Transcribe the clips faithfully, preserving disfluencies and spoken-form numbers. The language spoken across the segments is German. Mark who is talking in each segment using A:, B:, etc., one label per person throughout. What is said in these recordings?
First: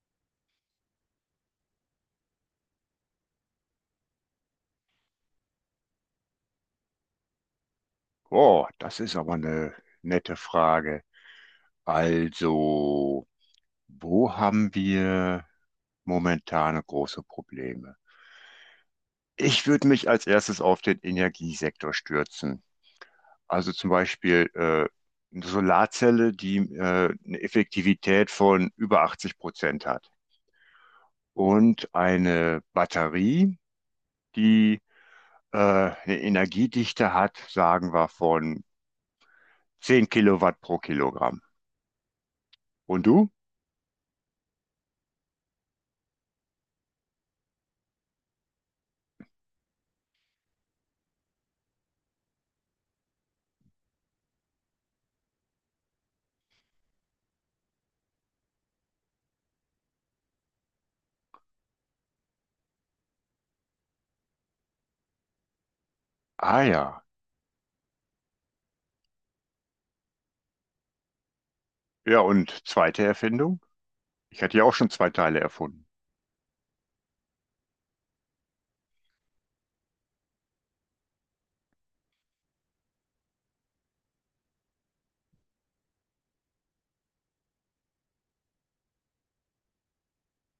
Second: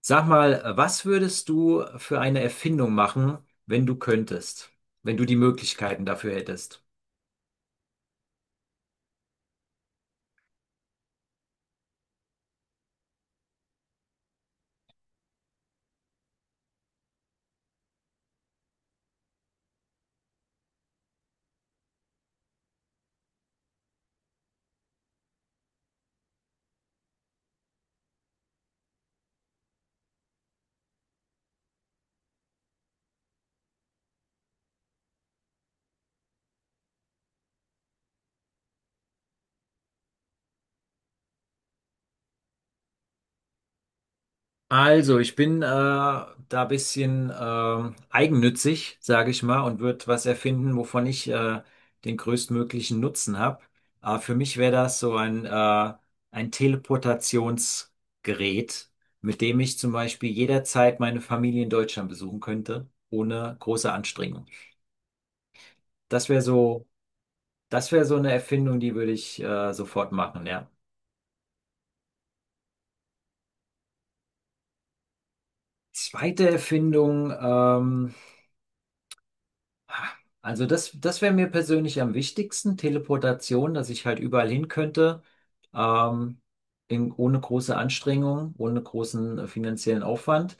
A: Sag mal, was würdest du für eine Erfindung machen, wenn du könntest, wenn du die Möglichkeiten dafür hättest?
B: Oh, das ist aber eine nette Frage. Also, wo haben wir momentane große Probleme? Ich würde mich als erstes auf den Energiesektor stürzen. Also zum Beispiel äh, eine Solarzelle, die äh, eine Effektivität von über achtzig Prozent hat, und eine Batterie, die äh, eine Energiedichte hat, sagen wir, von zehn Kilowatt pro Kilogramm. Und du?
A: Also, ich bin äh, da ein bisschen ähm, eigennützig, sage ich mal, und würde was erfinden, wovon ich äh, den größtmöglichen Nutzen habe. Aber für mich wäre das so ein, äh, ein Teleportationsgerät, mit dem ich zum Beispiel jederzeit meine Familie in Deutschland besuchen könnte, ohne große Anstrengung. Das wäre
B: Ah
A: so.
B: ja.
A: Das wäre so eine Erfindung, die würde ich äh, sofort machen, ja.
B: Ja, und zweite Erfindung? Ich hatte ja auch schon zwei Teile erfunden.
A: Zweite Erfindung, ähm, also das, das wäre mir persönlich am wichtigsten, Teleportation, dass ich halt überall hin könnte, ähm, in, ohne große Anstrengung, ohne großen äh, finanziellen Aufwand.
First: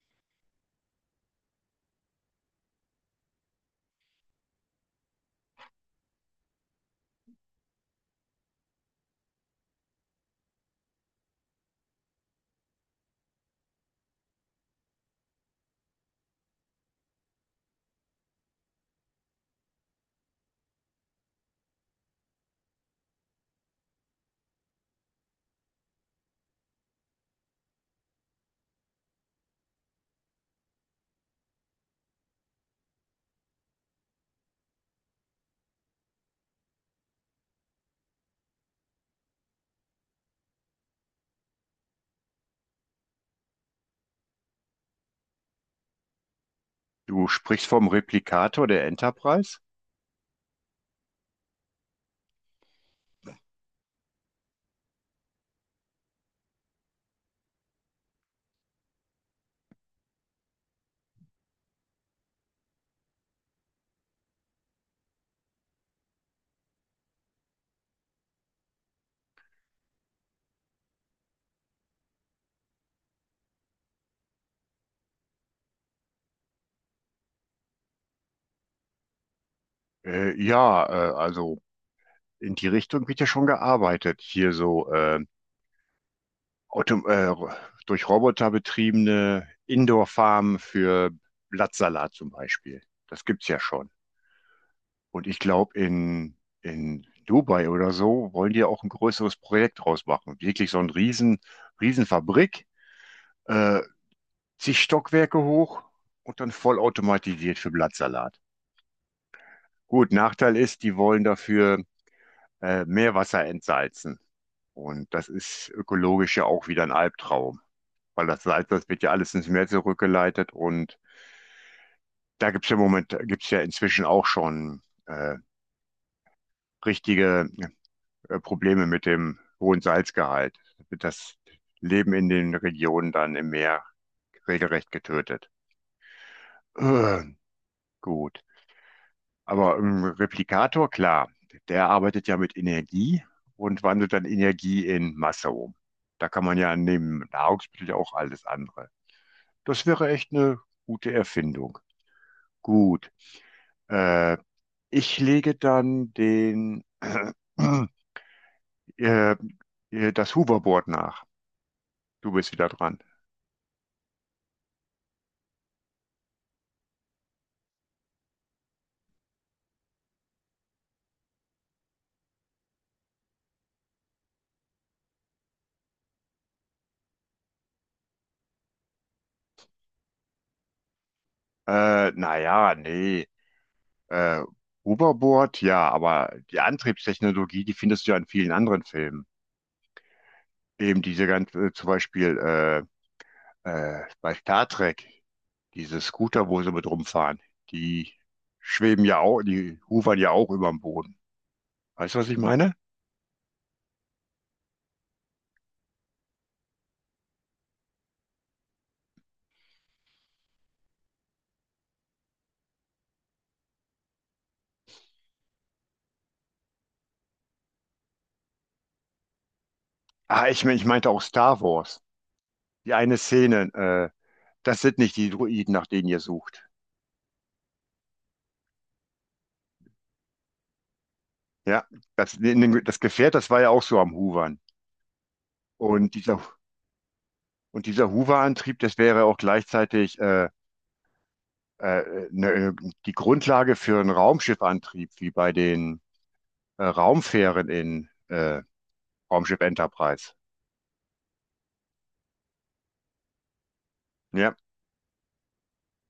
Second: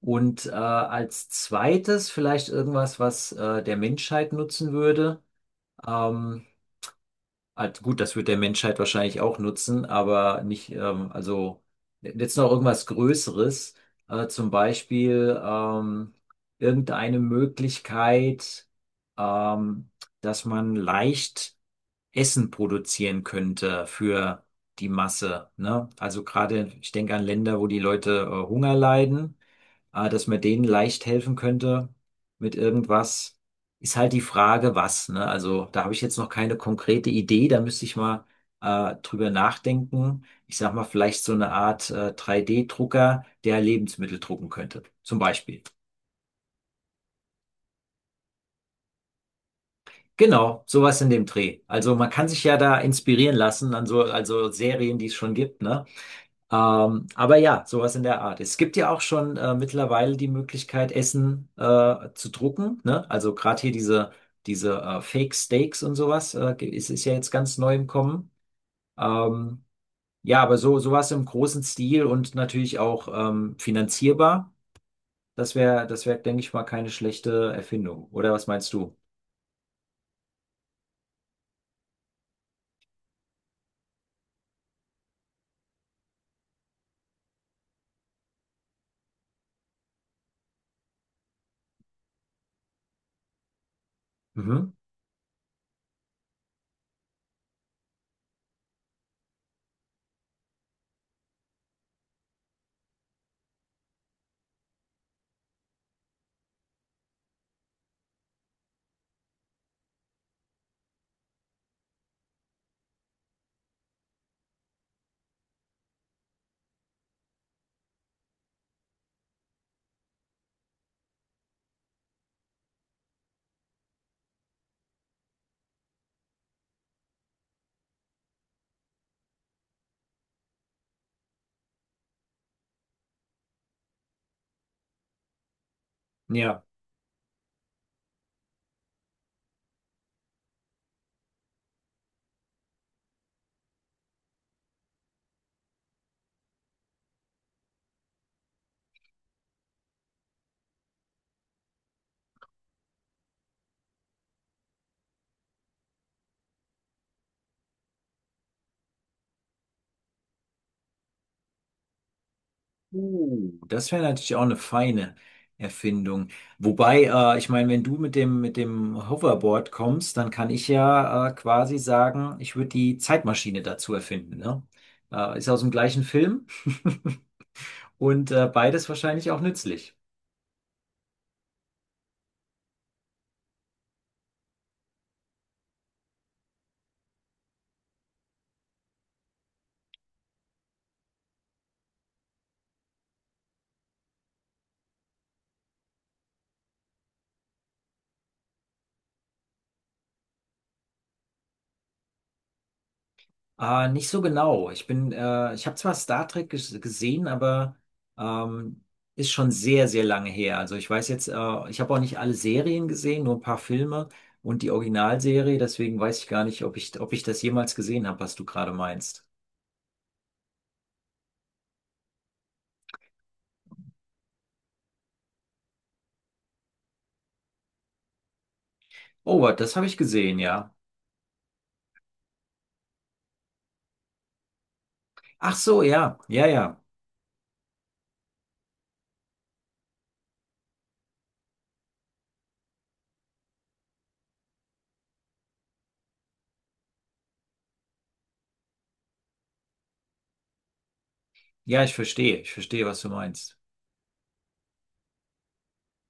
A: Und äh, als zweites vielleicht irgendwas, was äh, der Menschheit nutzen würde. Ähm, Also gut, das wird der Menschheit wahrscheinlich auch nutzen, aber nicht, ähm, also jetzt noch irgendwas Größeres, äh, zum Beispiel ähm, irgendeine Möglichkeit, ähm, dass man leicht Essen produzieren könnte für die Masse, ne? Also gerade, ich denke an Länder, wo die Leute äh, Hunger leiden, äh, dass man denen leicht helfen könnte mit irgendwas. Ist halt die Frage, was, ne? Also da habe ich jetzt noch keine konkrete Idee, da müsste ich mal äh, drüber nachdenken. Ich sag mal, vielleicht so eine Art äh, drei D-Drucker, der Lebensmittel drucken könnte, zum Beispiel.
B: Du sprichst vom Replikator der Enterprise?
A: Genau, sowas in dem Dreh. Also man kann sich ja da inspirieren lassen an so also Serien, die es schon gibt, ne? Ähm, aber ja, sowas in der Art. Es gibt ja auch schon äh, mittlerweile die Möglichkeit, Essen äh, zu drucken, ne? Also gerade hier diese, diese äh, Fake Steaks und sowas, äh, ge- ist, ist ja jetzt ganz neu im Kommen. Ähm, ja, aber so sowas im großen Stil und natürlich auch ähm, finanzierbar, das wäre, das wäre, denke ich mal, keine schlechte Erfindung. Oder was meinst du?
B: Äh, ja, äh, also in die Richtung wird ja schon gearbeitet. Hier so äh, Auto, äh, durch Roboter betriebene Indoor-Farmen für Blattsalat zum Beispiel. Das gibt's ja schon.
A: Mhm.
B: Und ich glaube, in, in Dubai oder so wollen die ja auch ein größeres Projekt draus machen. Wirklich so ein Riesen, Riesenfabrik, äh, zig Stockwerke hoch und dann vollautomatisiert für Blattsalat. Gut, Nachteil ist, die wollen dafür äh, Meerwasser entsalzen. Und das ist ökologisch ja auch wieder ein Albtraum, weil das Salz, das wird ja alles ins Meer zurückgeleitet. Und da gibt es ja im Moment, gibt's ja inzwischen auch schon äh, richtige äh, Probleme mit dem hohen Salzgehalt. Wird das Leben in den Regionen dann im Meer regelrecht getötet.
A: Ja.
B: Äh, gut. Aber im Replikator, klar, der arbeitet ja mit Energie und wandelt dann Energie in Masse um. Da kann man ja neben Nahrungsmittel ja auch alles andere. Das wäre echt eine gute Erfindung. Gut. Äh, Ich lege dann den, äh, äh, das Hoverboard nach. Du bist wieder dran.
A: Uh, das wäre natürlich auch eine feine Erfindung. Wobei, äh, ich meine, wenn du mit dem, mit dem Hoverboard kommst, dann kann ich ja äh, quasi sagen, ich würde die Zeitmaschine dazu erfinden, ne? Äh, ist aus dem gleichen Film und äh, beides wahrscheinlich auch nützlich.
B: Äh, naja, nee. Äh, Hoverboard, ja, aber die Antriebstechnologie, die findest du ja in vielen anderen Filmen. Eben diese ganze, zum Beispiel äh, Äh, bei Star Trek, diese Scooter, wo sie mit rumfahren, die schweben ja auch, die hovern ja auch über dem Boden. Weißt du, was ich meine?
A: Äh, nicht so genau. Ich bin, äh, ich habe zwar Star Trek ges gesehen, aber ähm, ist schon sehr, sehr lange her. Also ich weiß jetzt, äh, ich habe auch nicht alle Serien gesehen, nur ein paar Filme und die Originalserie, deswegen weiß ich gar nicht, ob ich, ob ich das jemals gesehen habe, was du gerade meinst.
B: Ah, ich, mein- ich meinte auch Star Wars. Die eine Szene, äh, das sind nicht die Droiden, nach denen ihr sucht.
A: Oh, das habe ich gesehen, ja.
B: Ja, das, das Gefährt, das war ja auch so am Hovern.
A: Ach so,
B: Und
A: ja,
B: dieser,
A: ja, ja.
B: und dieser Hoverantrieb, das wäre auch gleichzeitig äh, äh, ne, äh, die Grundlage für einen Raumschiffantrieb, wie bei den äh, Raumfähren in äh, Raumschiff Enterprise.
A: Ja, ich verstehe, ich verstehe, was du meinst.
B: Ja,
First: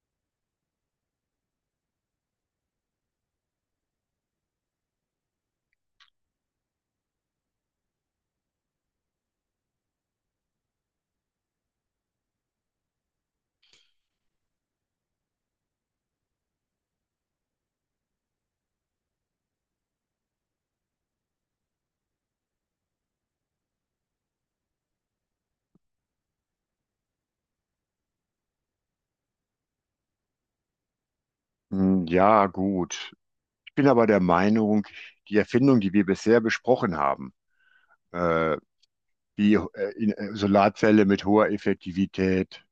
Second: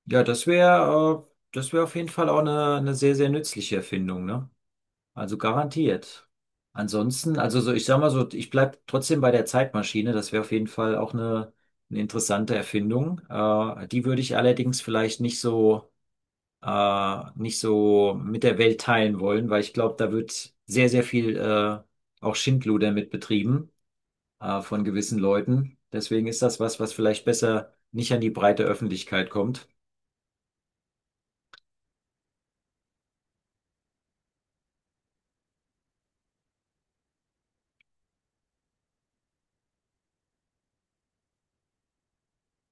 A: Ja, das wäre, äh, das wäre auf jeden Fall auch eine, eine sehr, sehr nützliche Erfindung, ne? Also garantiert. Ansonsten, also so, ich sag mal so, ich bleib trotzdem bei der Zeitmaschine. Das wäre auf jeden Fall auch eine, eine interessante Erfindung. Äh, die würde ich allerdings vielleicht nicht so, äh, nicht so mit der Welt teilen wollen, weil ich glaube, da wird sehr, sehr viel äh, auch Schindluder mit betrieben, äh, von gewissen Leuten. Deswegen ist das was, was vielleicht besser nicht an die breite Öffentlichkeit kommt.
B: hm, ja, gut. Ich bin aber der Meinung, die Erfindungen, die wir bisher besprochen haben, äh, wie äh, in, äh, Solarzelle mit hoher Effektivität,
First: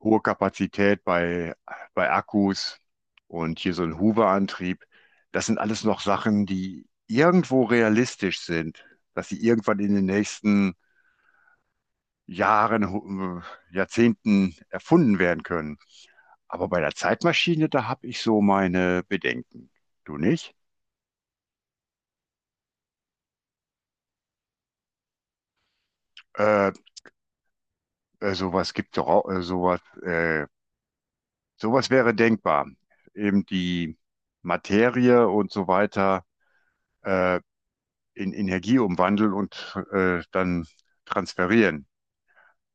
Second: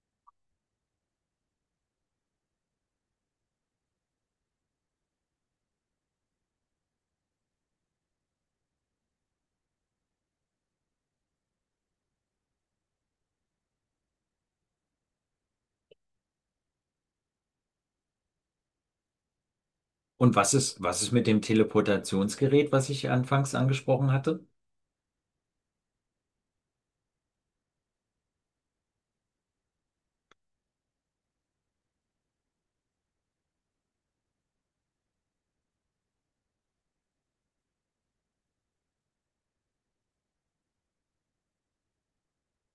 B: hohe Kapazität bei, bei Akkus und hier so ein Hoover-Antrieb, das sind alles noch Sachen, die irgendwo realistisch sind, dass sie irgendwann in den nächsten Jahren, hu- äh, Jahrzehnten erfunden werden können. Aber bei der Zeitmaschine, da habe ich so meine Bedenken. Du
A: Und was
B: nicht?
A: ist, was ist mit dem Teleportationsgerät, was ich anfangs angesprochen hatte?
B: Äh, Äh, sowas gibt doch auch, äh, sowas, äh, sowas wäre denkbar. Eben die Materie und so weiter äh, in Energie umwandeln und äh, dann transferieren.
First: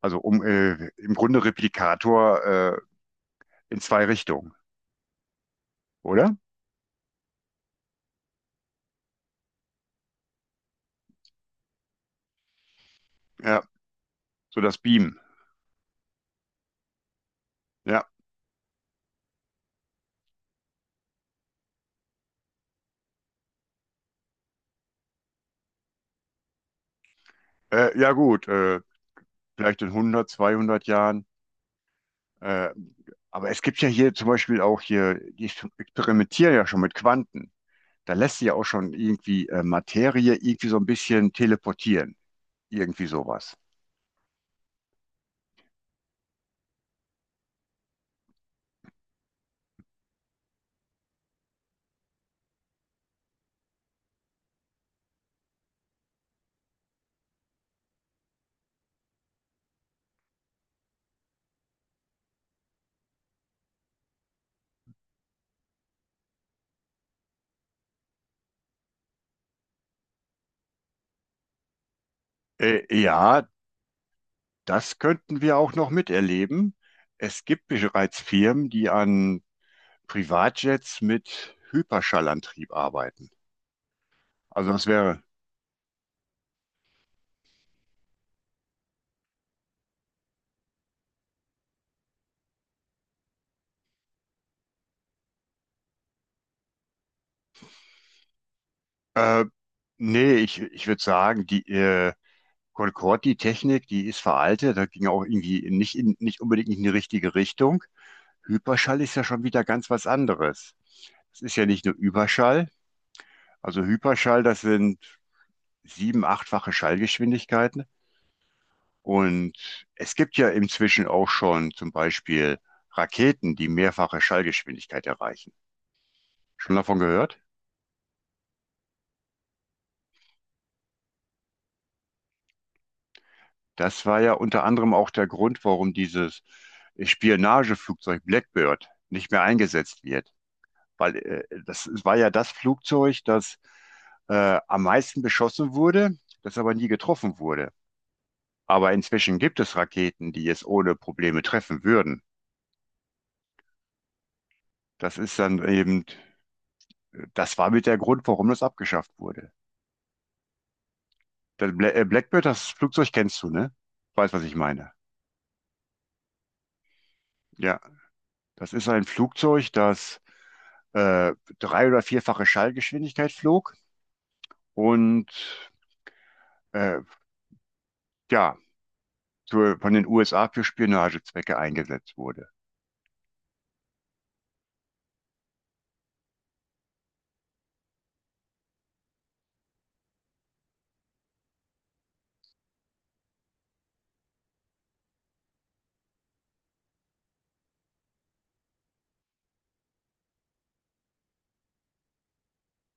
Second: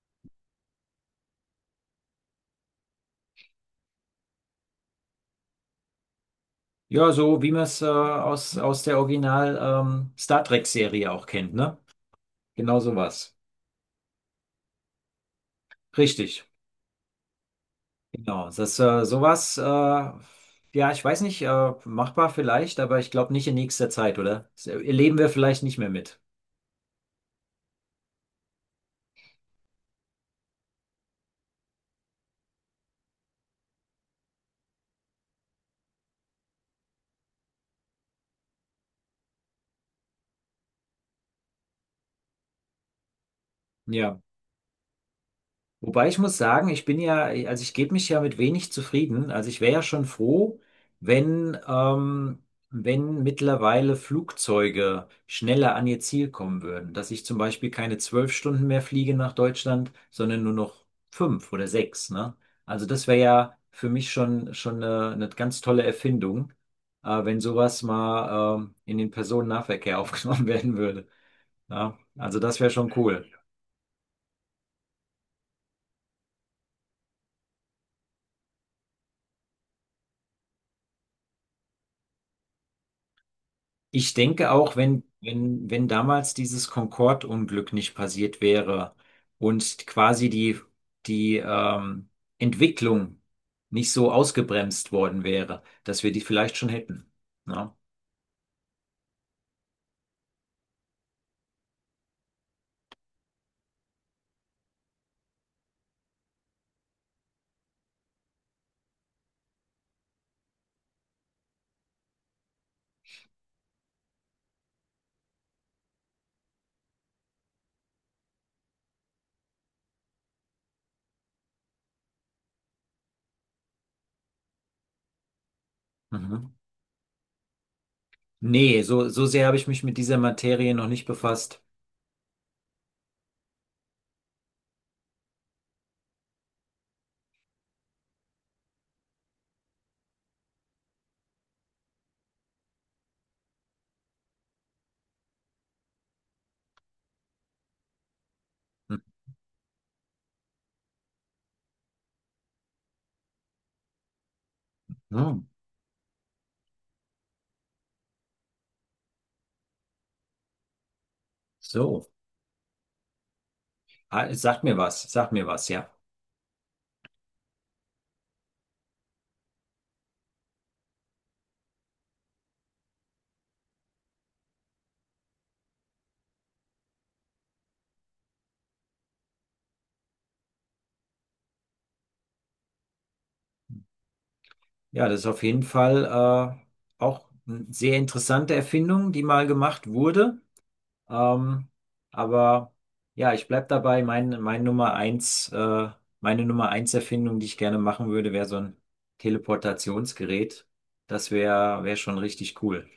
B: Also um äh, im Grunde Replikator äh, in zwei Richtungen, oder?
A: Ja, so wie man es äh, aus, aus der Original ähm, Star Trek-Serie auch kennt, ne? Genau sowas.
B: Ja, so das Beam.
A: Richtig.
B: Ja,
A: Genau. Das äh, Sowas, äh, ja, ich weiß nicht, äh, machbar vielleicht, aber ich glaube nicht in nächster Zeit, oder? Das erleben wir vielleicht nicht mehr mit.
B: äh, ja gut, äh, vielleicht in hundert, zweihundert Jahren. Äh, aber es gibt ja hier zum Beispiel auch hier, die experimentieren ja schon mit Quanten. Da lässt sich ja auch schon irgendwie äh, Materie irgendwie so ein bisschen teleportieren. Irgendwie sowas.
A: Ja. Wobei ich muss sagen, ich bin ja, also ich gebe mich ja mit wenig zufrieden. Also ich wäre ja schon froh, wenn, ähm, wenn mittlerweile Flugzeuge schneller an ihr Ziel kommen würden. Dass ich zum Beispiel keine zwölf Stunden mehr fliege nach Deutschland, sondern nur noch fünf oder sechs, ne? Also das wäre ja für mich schon, schon eine, eine ganz tolle Erfindung, äh, wenn sowas mal, ähm, in den Personennahverkehr aufgenommen werden würde. Ja? Also das wäre
B: Äh,
A: schon cool.
B: ja, das könnten wir auch noch miterleben. Es gibt bereits Firmen, die an Privatjets mit Hyperschallantrieb arbeiten.
A: Ich denke
B: Also
A: auch,
B: das
A: wenn,
B: wäre,
A: wenn, wenn damals dieses Concorde-Unglück nicht passiert wäre und quasi die, die ähm, Entwicklung nicht so ausgebremst worden wäre, dass wir die vielleicht schon hätten. Ne,
B: äh, nee, ich, ich würde sagen, die, äh, Concorde, die Technik, die ist veraltet, da ging auch irgendwie nicht, in, nicht unbedingt in die richtige Richtung. Hyperschall ist ja schon wieder ganz was anderes. Es ist ja nicht nur Überschall. Also Hyperschall, das sind sieben, achtfache Schallgeschwindigkeiten. Und es gibt ja inzwischen auch schon zum Beispiel Raketen, die mehrfache Schallgeschwindigkeit erreichen.
A: Mhm.
B: Schon davon gehört?
A: Nee, so, so sehr habe ich mich mit dieser Materie noch nicht befasst.
B: Das war ja unter anderem auch der Grund, warum dieses Spionageflugzeug Blackbird nicht mehr eingesetzt wird. Weil äh, das war ja das Flugzeug, das äh, am meisten beschossen wurde, das aber nie getroffen wurde. Aber inzwischen gibt es Raketen, die es ohne Probleme treffen würden. Das ist
A: Mhm.
B: dann eben, das war mit der Grund, warum das abgeschafft wurde. Das Bla- äh,
A: So.
B: Blackbird, das Flugzeug kennst du, ne?
A: Ah,
B: Weißt, was ich
A: sag mir
B: meine.
A: was, sag mir was, ja.
B: Ja, das ist ein Flugzeug, das äh, drei- oder vierfache Schallgeschwindigkeit flog und äh, ja, zur, von den U S A für Spionagezwecke eingesetzt wurde.
A: Ja, das ist auf jeden Fall äh, auch eine sehr interessante Erfindung, die mal gemacht wurde. Ähm, aber ja, ich bleib dabei. Mein, mein Nummer eins, äh, meine Nummer eins Erfindung, die ich gerne machen würde, wäre so ein Teleportationsgerät. Das wäre, wäre schon richtig cool.